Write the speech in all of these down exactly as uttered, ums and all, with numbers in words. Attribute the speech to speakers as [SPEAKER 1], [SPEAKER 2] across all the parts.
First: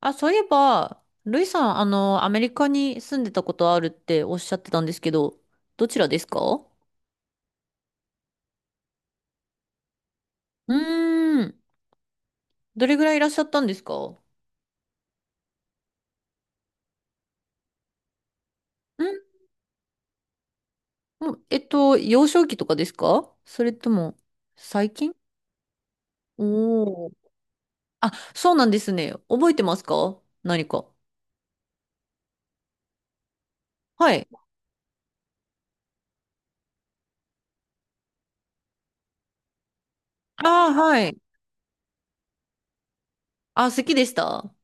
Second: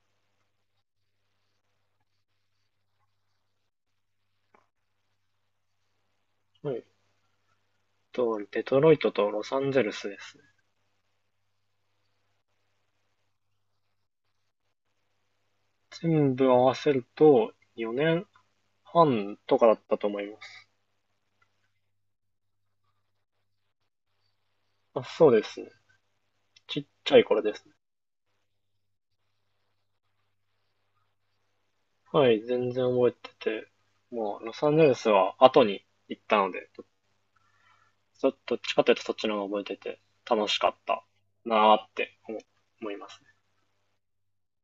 [SPEAKER 1] あ、そういえば、ルイさん、あの、アメリカに住んでたことあるっておっしゃってたんですけど、どちらですか？
[SPEAKER 2] えっと、デトロイトとロサンゼルスですね。
[SPEAKER 1] うーん。どれぐらいいらっしゃったんですかん？
[SPEAKER 2] 全部合わせるとよねんはんとかだったと思います。
[SPEAKER 1] もうえっと、幼少期とかですか？それとも、最
[SPEAKER 2] あ、
[SPEAKER 1] 近？
[SPEAKER 2] そうですね。ちっ
[SPEAKER 1] おー。
[SPEAKER 2] ちゃい頃ですね。
[SPEAKER 1] あ、そうなんですね。覚えてますか、何か？
[SPEAKER 2] はい、全然覚えてて、
[SPEAKER 1] はい。
[SPEAKER 2] もうロサンゼルスは後に行ったので、どっちかというとそっちの方が覚えてて楽し
[SPEAKER 1] あ
[SPEAKER 2] か
[SPEAKER 1] あ、
[SPEAKER 2] っ
[SPEAKER 1] は
[SPEAKER 2] た
[SPEAKER 1] い。
[SPEAKER 2] なーって思思いますね。
[SPEAKER 1] あ、好きでした？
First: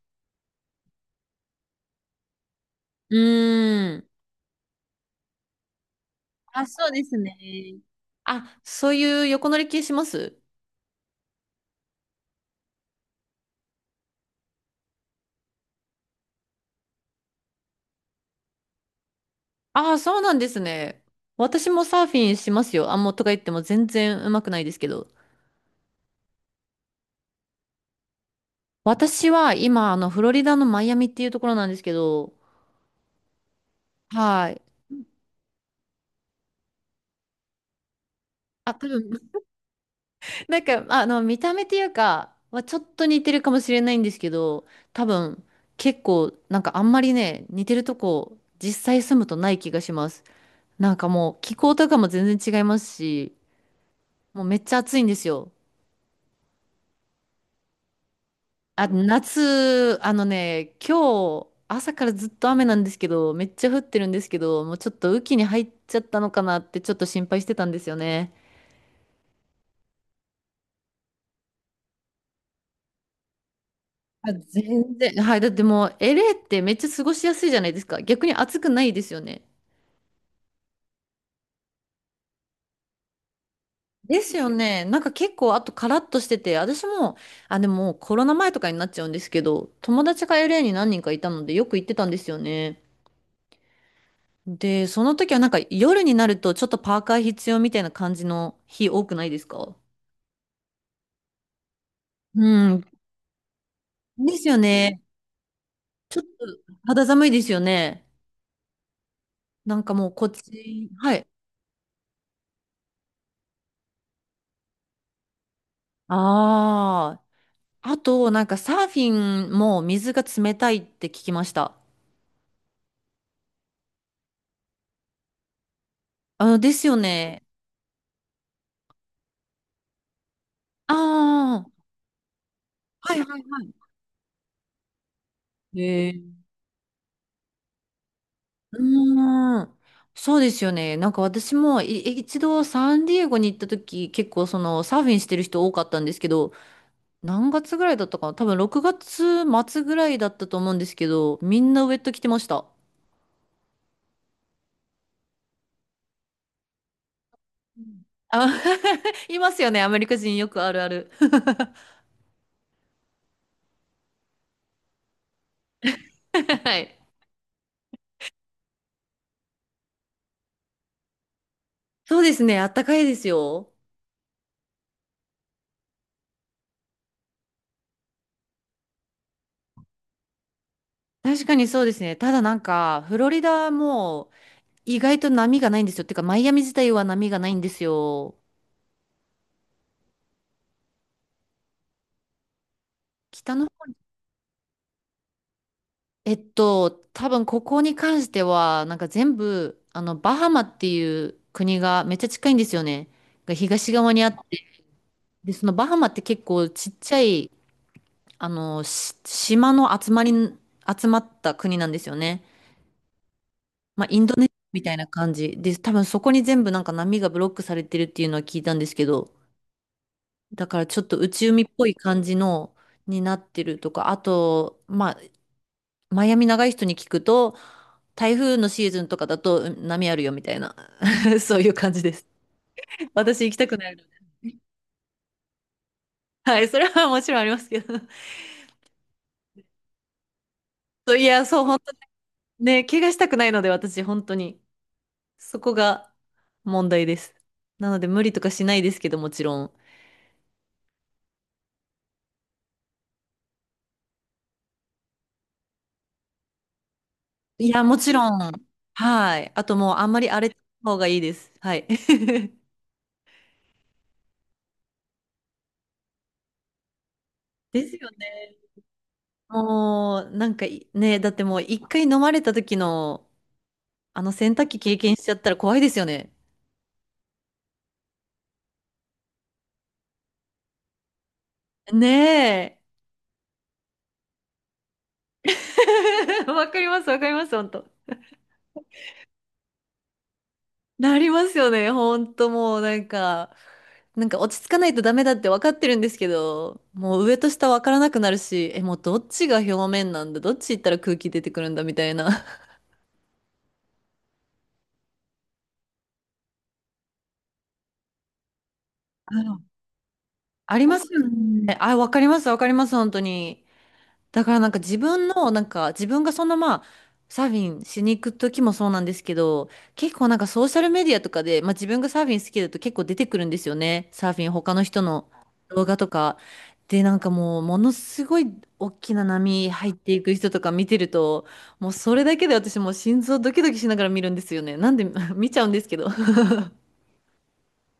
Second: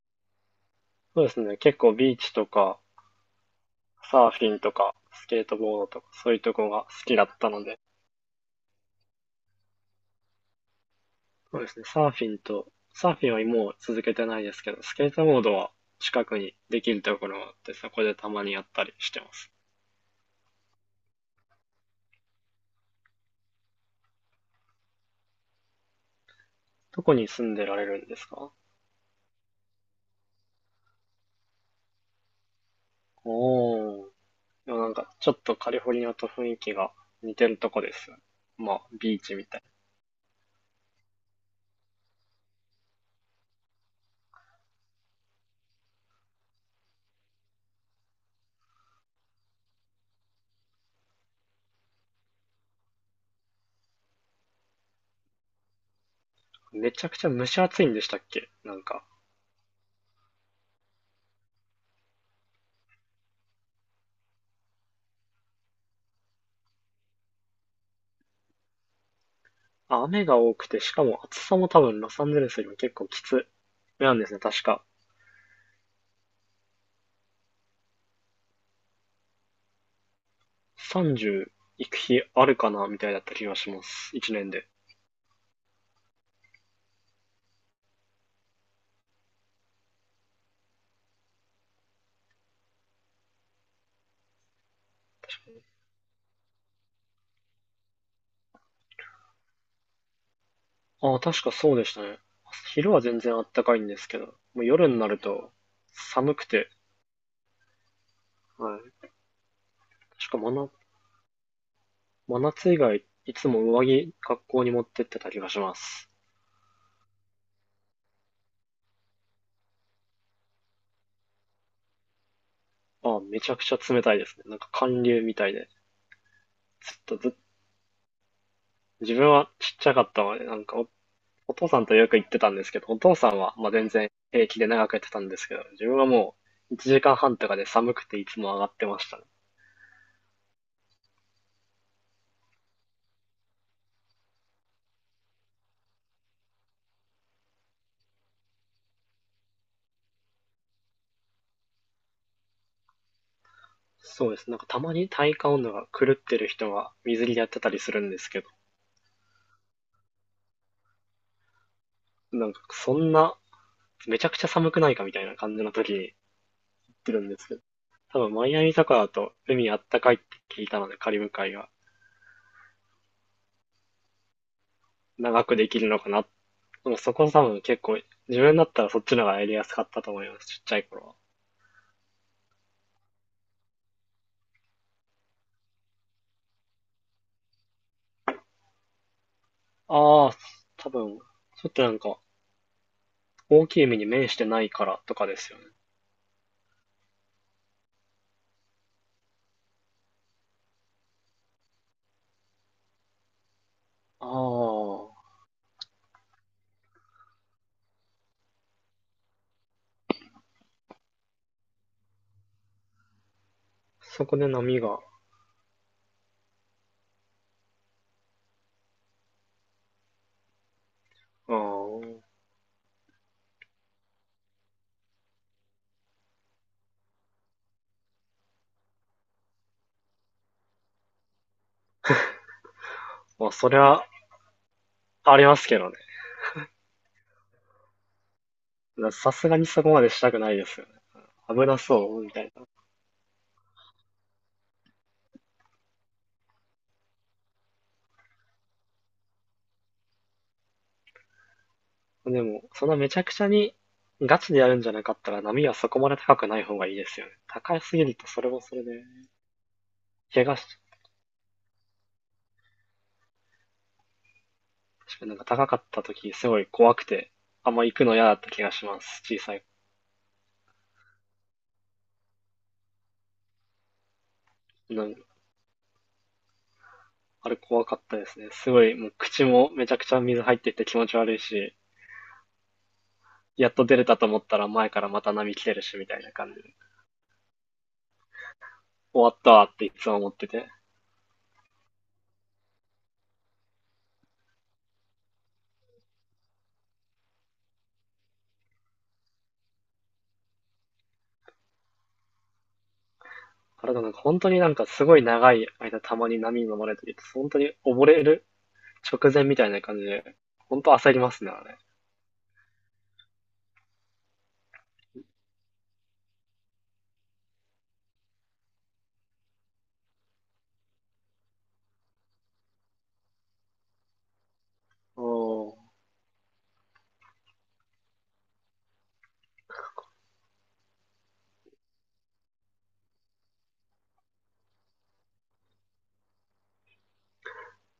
[SPEAKER 2] そうですね。結構ビーチとか
[SPEAKER 1] うーん。
[SPEAKER 2] サーフィンとかスケートボードとかそういうと
[SPEAKER 1] あ、
[SPEAKER 2] こが
[SPEAKER 1] そ
[SPEAKER 2] 好
[SPEAKER 1] うです
[SPEAKER 2] きだっ
[SPEAKER 1] ね。
[SPEAKER 2] たので、
[SPEAKER 1] あ、そういう横乗り系します？
[SPEAKER 2] そうですね。サーフィンと、サーフィンはもう続けてないですけど、スケートボードは近くにできるところがあって、そこでたまにやったりしてます。
[SPEAKER 1] ああ、そうなんですね。私もサーフィンしますよ。あ、もうとか言っても全然うまくないですけど。
[SPEAKER 2] どこに住んでられるんですか？
[SPEAKER 1] 私は今、あの、フロリダのマイアミっていうところなんですけど、
[SPEAKER 2] おー。
[SPEAKER 1] はい。
[SPEAKER 2] でもなんか、ちょっとカリフォルニアと雰囲気が似てるとこです。
[SPEAKER 1] あ、
[SPEAKER 2] まあ、
[SPEAKER 1] 多分、
[SPEAKER 2] ビーチみたい
[SPEAKER 1] なんか、あの、見た目っていうか、はちょっと似てるかもしれないんですけど、多分、結構、なんかあんまりね、似てるとこ、実際住むとない気がします。なんかもう、気候とかも全然違いますし、もうめっちゃ暑いんですよ。
[SPEAKER 2] な。めちゃくちゃ蒸し暑いんでしたっけ、なん
[SPEAKER 1] あ、
[SPEAKER 2] か。
[SPEAKER 1] 夏、あのね、今日、朝からずっと雨なんですけど、めっちゃ降ってるんですけど、もうちょっと雨季に入っちゃったのかなってちょっと心配してたんですよね。
[SPEAKER 2] あ、雨が多くて、しかも暑さも多分ロサンゼルスよりも結構きつめなんで
[SPEAKER 1] あ、
[SPEAKER 2] すね、確か。
[SPEAKER 1] 全然。はい。だってもう、エルエー ってめっちゃ過ごしやすいじゃないですか。逆に暑くないですよね。
[SPEAKER 2] さんじゅう行く日あるかなみたいだった気がします、
[SPEAKER 1] で
[SPEAKER 2] 1
[SPEAKER 1] すよ
[SPEAKER 2] 年で。
[SPEAKER 1] ね。なんか結構、あとカラッとしてて、私も、あ、でもコロナ前とかになっちゃうんですけど、友達が エルエー に何人かいたので、よく行ってたんですよね。で、その時はなんか夜になるとちょっとパーカー必要みたいな感じの日多くないですか？
[SPEAKER 2] ああ、確かそうでしたね。
[SPEAKER 1] うん。
[SPEAKER 2] 昼は全然あったかいんですけど、
[SPEAKER 1] ですよ
[SPEAKER 2] もう夜に
[SPEAKER 1] ね。
[SPEAKER 2] なると
[SPEAKER 1] ちょっと
[SPEAKER 2] 寒くて、
[SPEAKER 1] 肌寒いですよね。
[SPEAKER 2] はい。
[SPEAKER 1] なんかもうこっ
[SPEAKER 2] 確か真夏、
[SPEAKER 1] ち、はい。
[SPEAKER 2] 真夏以外、いつも上着、学校に持ってってた気がします。
[SPEAKER 1] ああ。あと、なんかサーフィンも水が冷たいって聞きました。
[SPEAKER 2] ああ、めちゃくちゃ冷たいですね。なんか寒流みたいで。
[SPEAKER 1] あ、です
[SPEAKER 2] ず
[SPEAKER 1] よ
[SPEAKER 2] っとず、
[SPEAKER 1] ね。
[SPEAKER 2] 自分はちっちゃかったので、なんかお、お
[SPEAKER 1] あ
[SPEAKER 2] 父
[SPEAKER 1] あ。
[SPEAKER 2] さんとよく行ってたんですけど、お
[SPEAKER 1] は
[SPEAKER 2] 父
[SPEAKER 1] いは
[SPEAKER 2] さん
[SPEAKER 1] い
[SPEAKER 2] は、
[SPEAKER 1] は
[SPEAKER 2] まあ、全然平気で長くやってたんですけど、
[SPEAKER 1] い。
[SPEAKER 2] 自分は
[SPEAKER 1] へ
[SPEAKER 2] もういちじかんはんとかで寒くていつも上がっ
[SPEAKER 1] う
[SPEAKER 2] てましたね。
[SPEAKER 1] ーん。そうですよね。なんか私もい一度サンディエゴに行った時、結構そのサーフィンしてる人多かったんですけど、何月ぐらいだったかな、多分ろくがつ末ぐらいだったと思うんですけど、みんなウェット着てました。
[SPEAKER 2] そうです。なんかたまに体感温度が狂ってる人が水着でやってたり
[SPEAKER 1] う
[SPEAKER 2] する
[SPEAKER 1] ん
[SPEAKER 2] んですけ
[SPEAKER 1] あ、
[SPEAKER 2] ど、
[SPEAKER 1] いますよね。アメリカ人よくあるある。
[SPEAKER 2] なんかそんな、めちゃくちゃ寒くないかみたいな感じの時に行
[SPEAKER 1] はい。
[SPEAKER 2] ってるんですけど、多分マイアミとかだと海あったかいって聞いたので、カリブ海が
[SPEAKER 1] そうですね。あったかいですよ。
[SPEAKER 2] 長くできるのかな。でもそこ多分結構、自分だったらそっちの方がやりやすかったと思います、ちっちゃい頃
[SPEAKER 1] 確かにそうですね。ただなんか、フロリダも意外と波がないんですよ。てか、マイアミ自体は波がないんですよ。
[SPEAKER 2] は。ああ、多分、ちょっとなんか、
[SPEAKER 1] 北の
[SPEAKER 2] 大
[SPEAKER 1] 方、
[SPEAKER 2] きい海に面してないからとかですよね。
[SPEAKER 1] えっと、多分ここに関しては、なんか全部、あの、バハマっていう国がめっちゃ近いんですよね。が東側にあ
[SPEAKER 2] あ
[SPEAKER 1] って。
[SPEAKER 2] あ、
[SPEAKER 1] で、そのバハマって結構ちっちゃい、あの、し島の集まり、集まった国なんですよね。まあ、イン
[SPEAKER 2] そ
[SPEAKER 1] ド
[SPEAKER 2] こ
[SPEAKER 1] ネ
[SPEAKER 2] で
[SPEAKER 1] シア
[SPEAKER 2] 波
[SPEAKER 1] みたい
[SPEAKER 2] が、
[SPEAKER 1] な感じで、多分そこに全部なんか波がブロックされてるっていうのは聞いたんですけど、だからちょっと内
[SPEAKER 2] あ
[SPEAKER 1] 海っぽい
[SPEAKER 2] あ、
[SPEAKER 1] 感じのになってるとか、あと、まあ、マイアミ長い人に聞くと、台風のシーズンとかだとうん波あるよみたいな、そういう感じです。私
[SPEAKER 2] まあ
[SPEAKER 1] 行きた
[SPEAKER 2] そ
[SPEAKER 1] く
[SPEAKER 2] れ
[SPEAKER 1] ないの
[SPEAKER 2] は
[SPEAKER 1] で。
[SPEAKER 2] ありますけど
[SPEAKER 1] はい、それはもちろんありますけど。
[SPEAKER 2] ね。さすがにそこまでしたくないですよね。
[SPEAKER 1] そういや、そう、
[SPEAKER 2] 危な
[SPEAKER 1] 本当に
[SPEAKER 2] そう、みたいな。
[SPEAKER 1] ね、怪我したくないので、私、本当に。そこが問題です。なので、無理とかしないですけど、もちろん。
[SPEAKER 2] でも、そのめちゃくちゃにガチでやるんじゃなかったら波はそこまで高くない方がいいですよね。
[SPEAKER 1] い
[SPEAKER 2] 高
[SPEAKER 1] や、
[SPEAKER 2] す
[SPEAKER 1] も
[SPEAKER 2] ぎ
[SPEAKER 1] ち
[SPEAKER 2] ると
[SPEAKER 1] ろ
[SPEAKER 2] それ
[SPEAKER 1] ん。
[SPEAKER 2] もそれで、
[SPEAKER 1] はい。あともう、あんまり荒
[SPEAKER 2] 怪
[SPEAKER 1] れた
[SPEAKER 2] 我し、
[SPEAKER 1] 方がいいです。はい。
[SPEAKER 2] かなんか高かった時すごい怖くて、あんま
[SPEAKER 1] で
[SPEAKER 2] 行
[SPEAKER 1] す
[SPEAKER 2] く
[SPEAKER 1] よ
[SPEAKER 2] の嫌だった
[SPEAKER 1] ね。
[SPEAKER 2] 気がします、小さい。
[SPEAKER 1] もう、なんかい、ね、だってもう、一回飲まれた時の、あの洗濯機経
[SPEAKER 2] なん
[SPEAKER 1] 験しちゃったら怖いですよね。
[SPEAKER 2] あれ怖かったですね。すごい、もう口もめちゃくちゃ水入ってて気持ち悪いし、
[SPEAKER 1] ねえ。
[SPEAKER 2] やっと出れたと思ったら前からまた波来てるしみたいな 感じ
[SPEAKER 1] わ
[SPEAKER 2] で、
[SPEAKER 1] かります、わかります、本当。
[SPEAKER 2] 終わったわっていつも思ってて。
[SPEAKER 1] なりますよね、本当もう、なんか、なんか落ち着かないとダメだって分かってるんですけど、もう上と下分からなくなるし、え、もうどっちが表面なんだ、どっち行ったら空気出てくるんだみたいな。
[SPEAKER 2] あれだなんか本当になんかすごい長い間たまに波に飲まれてると、本当に溺れる直前みた いな感じで、ほ
[SPEAKER 1] あ
[SPEAKER 2] ん
[SPEAKER 1] り
[SPEAKER 2] と
[SPEAKER 1] ます
[SPEAKER 2] 焦り
[SPEAKER 1] よ
[SPEAKER 2] ますね、あ
[SPEAKER 1] ね。
[SPEAKER 2] れ。
[SPEAKER 1] あ、わかります、わかります、本当に。だからなんか自分の、なんか自分がそのまあ、サーフィンしに行く時もそうなんですけど、結構なんかソーシャルメディアとかで、まあ自分がサーフィン好きだと結構出てくるんですよね。サーフィン、他の人
[SPEAKER 2] お
[SPEAKER 1] の動
[SPEAKER 2] ー。
[SPEAKER 1] 画とか。で、なんかもう、ものすごい大きな波入っていく人とか見てると、もうそれだけで私もう心臓ドキドキしながら見るんですよね。なんで 見ちゃうんですけど。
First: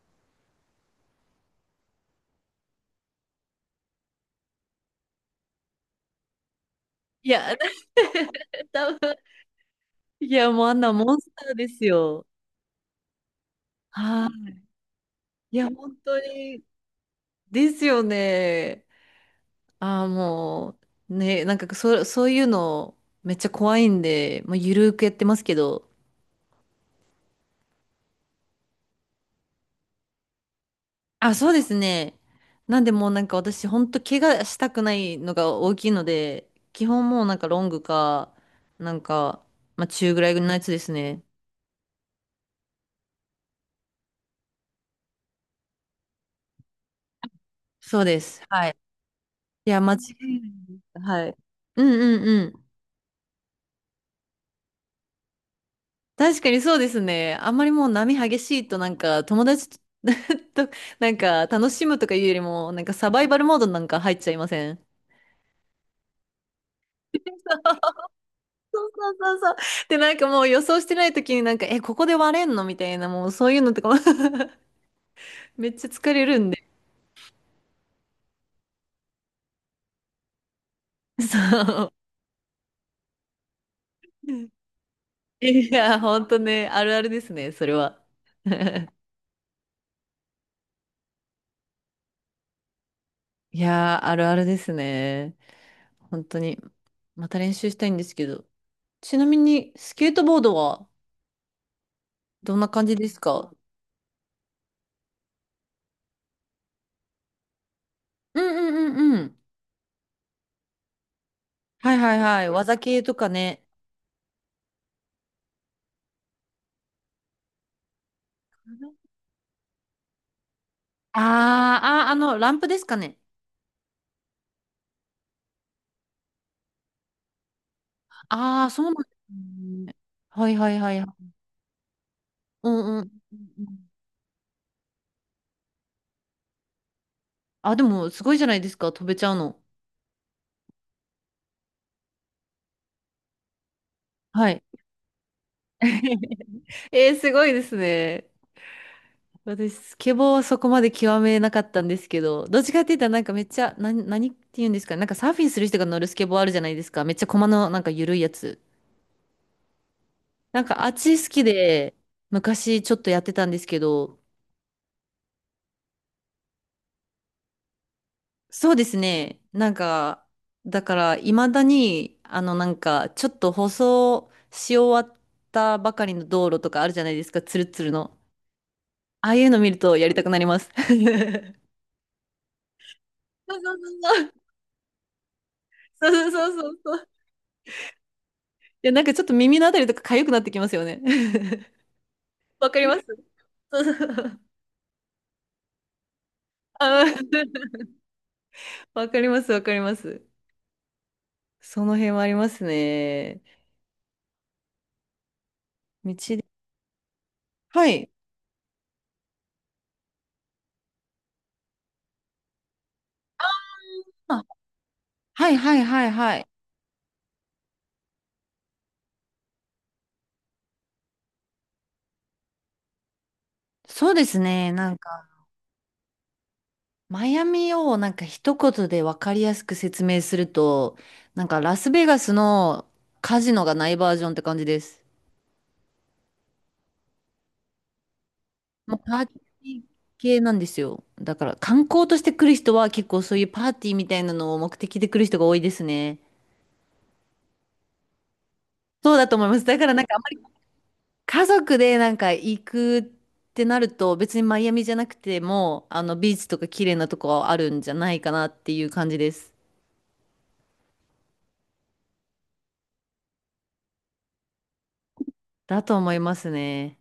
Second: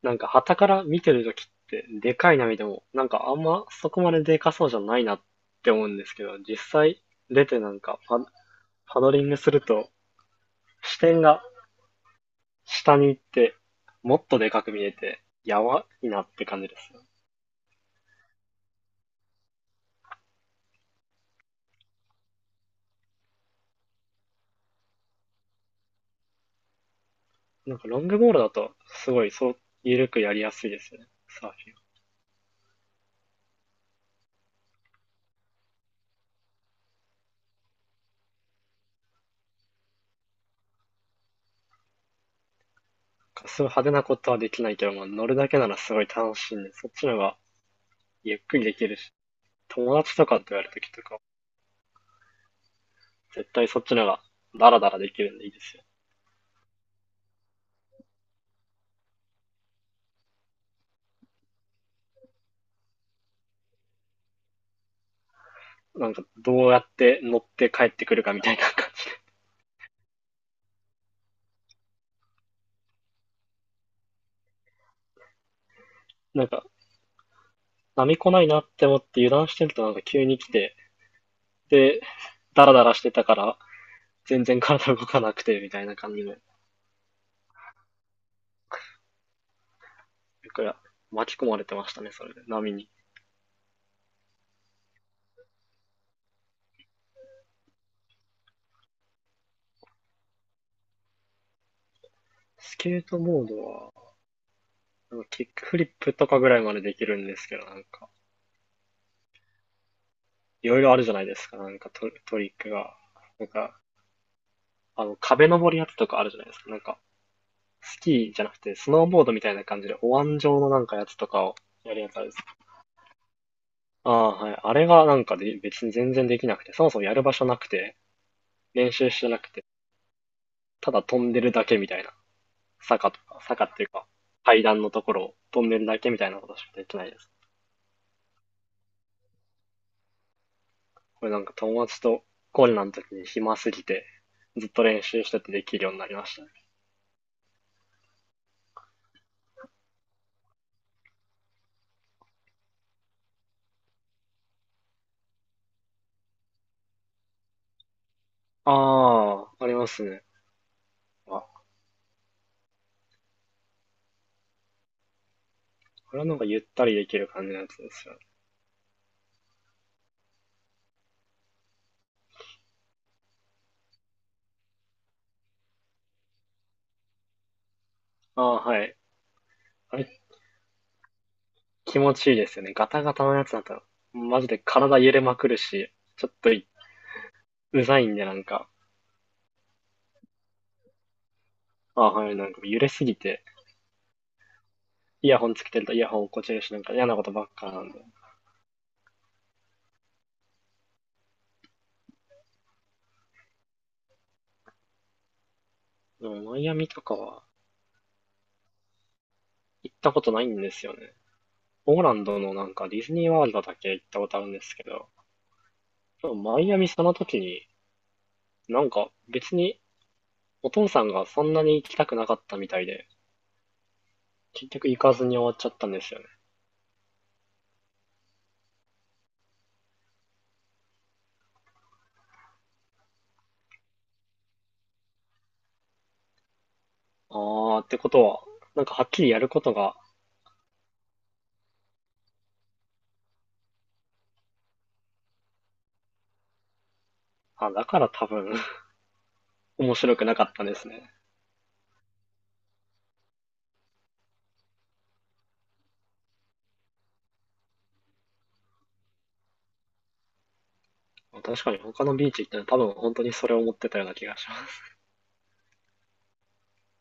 [SPEAKER 2] なんか、傍から見てるときって、でかい波でも、なんかあんまそこまででかそうじゃないなって思うんですけど、実際
[SPEAKER 1] い
[SPEAKER 2] 出
[SPEAKER 1] や、
[SPEAKER 2] てなんかパ、
[SPEAKER 1] 多
[SPEAKER 2] パド
[SPEAKER 1] 分、
[SPEAKER 2] リングすると、
[SPEAKER 1] いやもうあんな
[SPEAKER 2] 視
[SPEAKER 1] モン
[SPEAKER 2] 点
[SPEAKER 1] ス
[SPEAKER 2] が
[SPEAKER 1] ターですよ。
[SPEAKER 2] 下に行って、もっ
[SPEAKER 1] は
[SPEAKER 2] とで
[SPEAKER 1] い、
[SPEAKER 2] かく見えて、
[SPEAKER 1] い
[SPEAKER 2] や
[SPEAKER 1] や、
[SPEAKER 2] ば
[SPEAKER 1] 本
[SPEAKER 2] い
[SPEAKER 1] 当
[SPEAKER 2] なって感
[SPEAKER 1] に
[SPEAKER 2] じですよ。
[SPEAKER 1] ですよね。ああ、もう、ね、なんかそ、そういうのめっちゃ怖いんで、まあ、ゆるーくやってますけど。
[SPEAKER 2] なんかロングボールだと、すごいそう、緩くやりやすいですよね、
[SPEAKER 1] あ、
[SPEAKER 2] サ
[SPEAKER 1] そ
[SPEAKER 2] ー
[SPEAKER 1] う
[SPEAKER 2] フ
[SPEAKER 1] ですね。なんでもうなんか私、本当怪我したくないのが大きいので、基本もうなんかロングか、なんか、まあ中ぐらいのやつですね。
[SPEAKER 2] ィン。すごい派手なことはできないけど、まあ乗るだけならすごい楽しいんで、そっちの方が
[SPEAKER 1] そうで
[SPEAKER 2] ゆっ
[SPEAKER 1] す。
[SPEAKER 2] くり
[SPEAKER 1] は
[SPEAKER 2] で
[SPEAKER 1] い。
[SPEAKER 2] きるし、
[SPEAKER 1] いや、間
[SPEAKER 2] 友
[SPEAKER 1] 違
[SPEAKER 2] 達と
[SPEAKER 1] い
[SPEAKER 2] か
[SPEAKER 1] ない
[SPEAKER 2] とやる
[SPEAKER 1] で
[SPEAKER 2] とき
[SPEAKER 1] す。
[SPEAKER 2] とか、
[SPEAKER 1] はい。うんうんうん。
[SPEAKER 2] 絶対そっちの方がダラダラできるんでいいですよ。
[SPEAKER 1] 確かにそうですね。あんまりもう波激しいとなんか友達と となんか楽しむとかいうよりもなんかサバイバルモードなんか入っちゃいません？
[SPEAKER 2] なんか、どうやって乗って帰ってくるかみたいな感
[SPEAKER 1] そうそう
[SPEAKER 2] じ。
[SPEAKER 1] そうそう。で、なんかもう予想してない時になんか、え、ここで割れんのみたいな、もうそういうのとかも めっちゃ疲れ る
[SPEAKER 2] なん
[SPEAKER 1] んで。
[SPEAKER 2] か、波来ないなって思って油断してるとなんか急に来て、
[SPEAKER 1] そう。
[SPEAKER 2] で、ダラダラしてたから、全然体動かなくて、
[SPEAKER 1] い
[SPEAKER 2] みたいな
[SPEAKER 1] や、
[SPEAKER 2] 感
[SPEAKER 1] ほ
[SPEAKER 2] じ
[SPEAKER 1] ん
[SPEAKER 2] の、
[SPEAKER 1] と
[SPEAKER 2] だ
[SPEAKER 1] ね、あるあるですね、それは。
[SPEAKER 2] から、巻き込まれてましたね、それで、波に。
[SPEAKER 1] いやー、あるあるですね。本当に。また練習したいんですけど。ちなみに、スケートボードはどんな
[SPEAKER 2] ス
[SPEAKER 1] 感じ
[SPEAKER 2] ケー
[SPEAKER 1] です
[SPEAKER 2] トボー
[SPEAKER 1] か？
[SPEAKER 2] ドは、なんかキックフリップとかぐらいまでできるんですけど、なんか、
[SPEAKER 1] うんうんうんうん。
[SPEAKER 2] いろいろあるじゃないですか、なんか
[SPEAKER 1] はい
[SPEAKER 2] ト
[SPEAKER 1] はい
[SPEAKER 2] ト
[SPEAKER 1] はい。
[SPEAKER 2] リック
[SPEAKER 1] 技
[SPEAKER 2] が。
[SPEAKER 1] 系とか
[SPEAKER 2] なん
[SPEAKER 1] ね。
[SPEAKER 2] か、あの、壁登りやつとかあるじゃないですか、なんか、スキーじゃなくて、スノーボードみたいな感じで、お椀状のなんかやつ
[SPEAKER 1] あー
[SPEAKER 2] とかをやる
[SPEAKER 1] あ
[SPEAKER 2] や
[SPEAKER 1] ー、あ
[SPEAKER 2] つあるんで
[SPEAKER 1] の、
[SPEAKER 2] す。
[SPEAKER 1] ランプですかね。
[SPEAKER 2] ああ、はい。あれがなんかで、別に全然できなくて、そもそもやる場所なくて、
[SPEAKER 1] ああ、そうな
[SPEAKER 2] 練
[SPEAKER 1] んで
[SPEAKER 2] 習して
[SPEAKER 1] す
[SPEAKER 2] なくて、
[SPEAKER 1] ね。はいはい
[SPEAKER 2] た
[SPEAKER 1] は
[SPEAKER 2] だ飛
[SPEAKER 1] い。
[SPEAKER 2] んでるだけみたいな。
[SPEAKER 1] うんう
[SPEAKER 2] 坂と
[SPEAKER 1] ん。
[SPEAKER 2] か、坂っていうか、階段のところを飛んでるだけみたいなことしかできないです。
[SPEAKER 1] あ、でも、すごいじゃないですか。飛べちゃうの。
[SPEAKER 2] これなんか友達とコロナの時に暇すぎて、
[SPEAKER 1] はい。
[SPEAKER 2] ずっと練習しててできるようになりましたね。
[SPEAKER 1] えー、すごいですね。私、スケボーはそこまで極めなかったんですけど、どっちかって言ったらなんかめっちゃ、な、何って言うんですかね。なんかサーフィンする人が乗るスケボーあるじゃないですか。めっちゃ駒のなんか緩いやつ。
[SPEAKER 2] ああ、ありますね。
[SPEAKER 1] なんかあっち好
[SPEAKER 2] あ、
[SPEAKER 1] き
[SPEAKER 2] こ
[SPEAKER 1] で、昔ちょっとやってたんですけど、
[SPEAKER 2] れはなんかゆったりできる感じのやつですよね。
[SPEAKER 1] そうですね。なんか、だから、いまだに、あの、なんか、ちょっと舗装し終わったばかりの道路とかあるじゃないですか、ツルツルの。
[SPEAKER 2] ああ、はい。
[SPEAKER 1] ああいうの見ると
[SPEAKER 2] あ
[SPEAKER 1] やり
[SPEAKER 2] れ、
[SPEAKER 1] たくなります。
[SPEAKER 2] 気持ちいいですよね。ガタガタのやつ
[SPEAKER 1] そう
[SPEAKER 2] だ
[SPEAKER 1] そう
[SPEAKER 2] と、
[SPEAKER 1] そうそう。
[SPEAKER 2] マジで体揺れまくるし、
[SPEAKER 1] そ
[SPEAKER 2] ちょ
[SPEAKER 1] う
[SPEAKER 2] っ
[SPEAKER 1] そ
[SPEAKER 2] と
[SPEAKER 1] うそうそう。い
[SPEAKER 2] うざいんでなんか、
[SPEAKER 1] や、なんかちょっと耳のあたりとか痒くなってきますよね。
[SPEAKER 2] あはい、なんか
[SPEAKER 1] わか
[SPEAKER 2] 揺
[SPEAKER 1] り
[SPEAKER 2] れ
[SPEAKER 1] ま
[SPEAKER 2] す
[SPEAKER 1] す、
[SPEAKER 2] ぎて、
[SPEAKER 1] そうそうそう。
[SPEAKER 2] イヤホンつけてるとイヤホン落っこちるし、なんか
[SPEAKER 1] あ、
[SPEAKER 2] 嫌なことばっかな んで。
[SPEAKER 1] わかります、わかります。その辺はありますね。道
[SPEAKER 2] で
[SPEAKER 1] で。
[SPEAKER 2] もマイアミとかは
[SPEAKER 1] はい。
[SPEAKER 2] 行ったことないんですよね。オーランドのなんかディズニーワールドだけ行ったことあ
[SPEAKER 1] あ、
[SPEAKER 2] るんですけど、
[SPEAKER 1] はいはいはい
[SPEAKER 2] でも
[SPEAKER 1] はい。
[SPEAKER 2] マイアミその時に、なんか別にお父さんがそんなに行きたくなかったみたいで、
[SPEAKER 1] そうです
[SPEAKER 2] 結
[SPEAKER 1] ね。
[SPEAKER 2] 局
[SPEAKER 1] なん
[SPEAKER 2] 行かず
[SPEAKER 1] か
[SPEAKER 2] に終わっちゃったんですよね。
[SPEAKER 1] マイアミをなんか一言で分かりやすく説明すると、なんかラスベガスのカジノがないバージョンって感じです。
[SPEAKER 2] あーってことは、なんか
[SPEAKER 1] もう
[SPEAKER 2] はっ
[SPEAKER 1] パ
[SPEAKER 2] き
[SPEAKER 1] ー
[SPEAKER 2] り
[SPEAKER 1] テ
[SPEAKER 2] やること
[SPEAKER 1] ィー
[SPEAKER 2] が、
[SPEAKER 1] 系なんですよ。だから観光として来る人は結構そういうパーティーみたいなのを目的で来る人が多いですね。
[SPEAKER 2] あ、だから多分
[SPEAKER 1] そうだと思います。だから
[SPEAKER 2] 面
[SPEAKER 1] なんか
[SPEAKER 2] 白
[SPEAKER 1] あん
[SPEAKER 2] く
[SPEAKER 1] ま
[SPEAKER 2] な
[SPEAKER 1] り
[SPEAKER 2] かったですね。
[SPEAKER 1] 家族でなんか行くってなると別にマイアミじゃなくてもあのビーチとか綺麗なとこあるんじゃないかなっていう感じです。
[SPEAKER 2] 確かに他のビーチ行っても多分本当にそれを思ってたような気がします。
[SPEAKER 1] だと思いますね。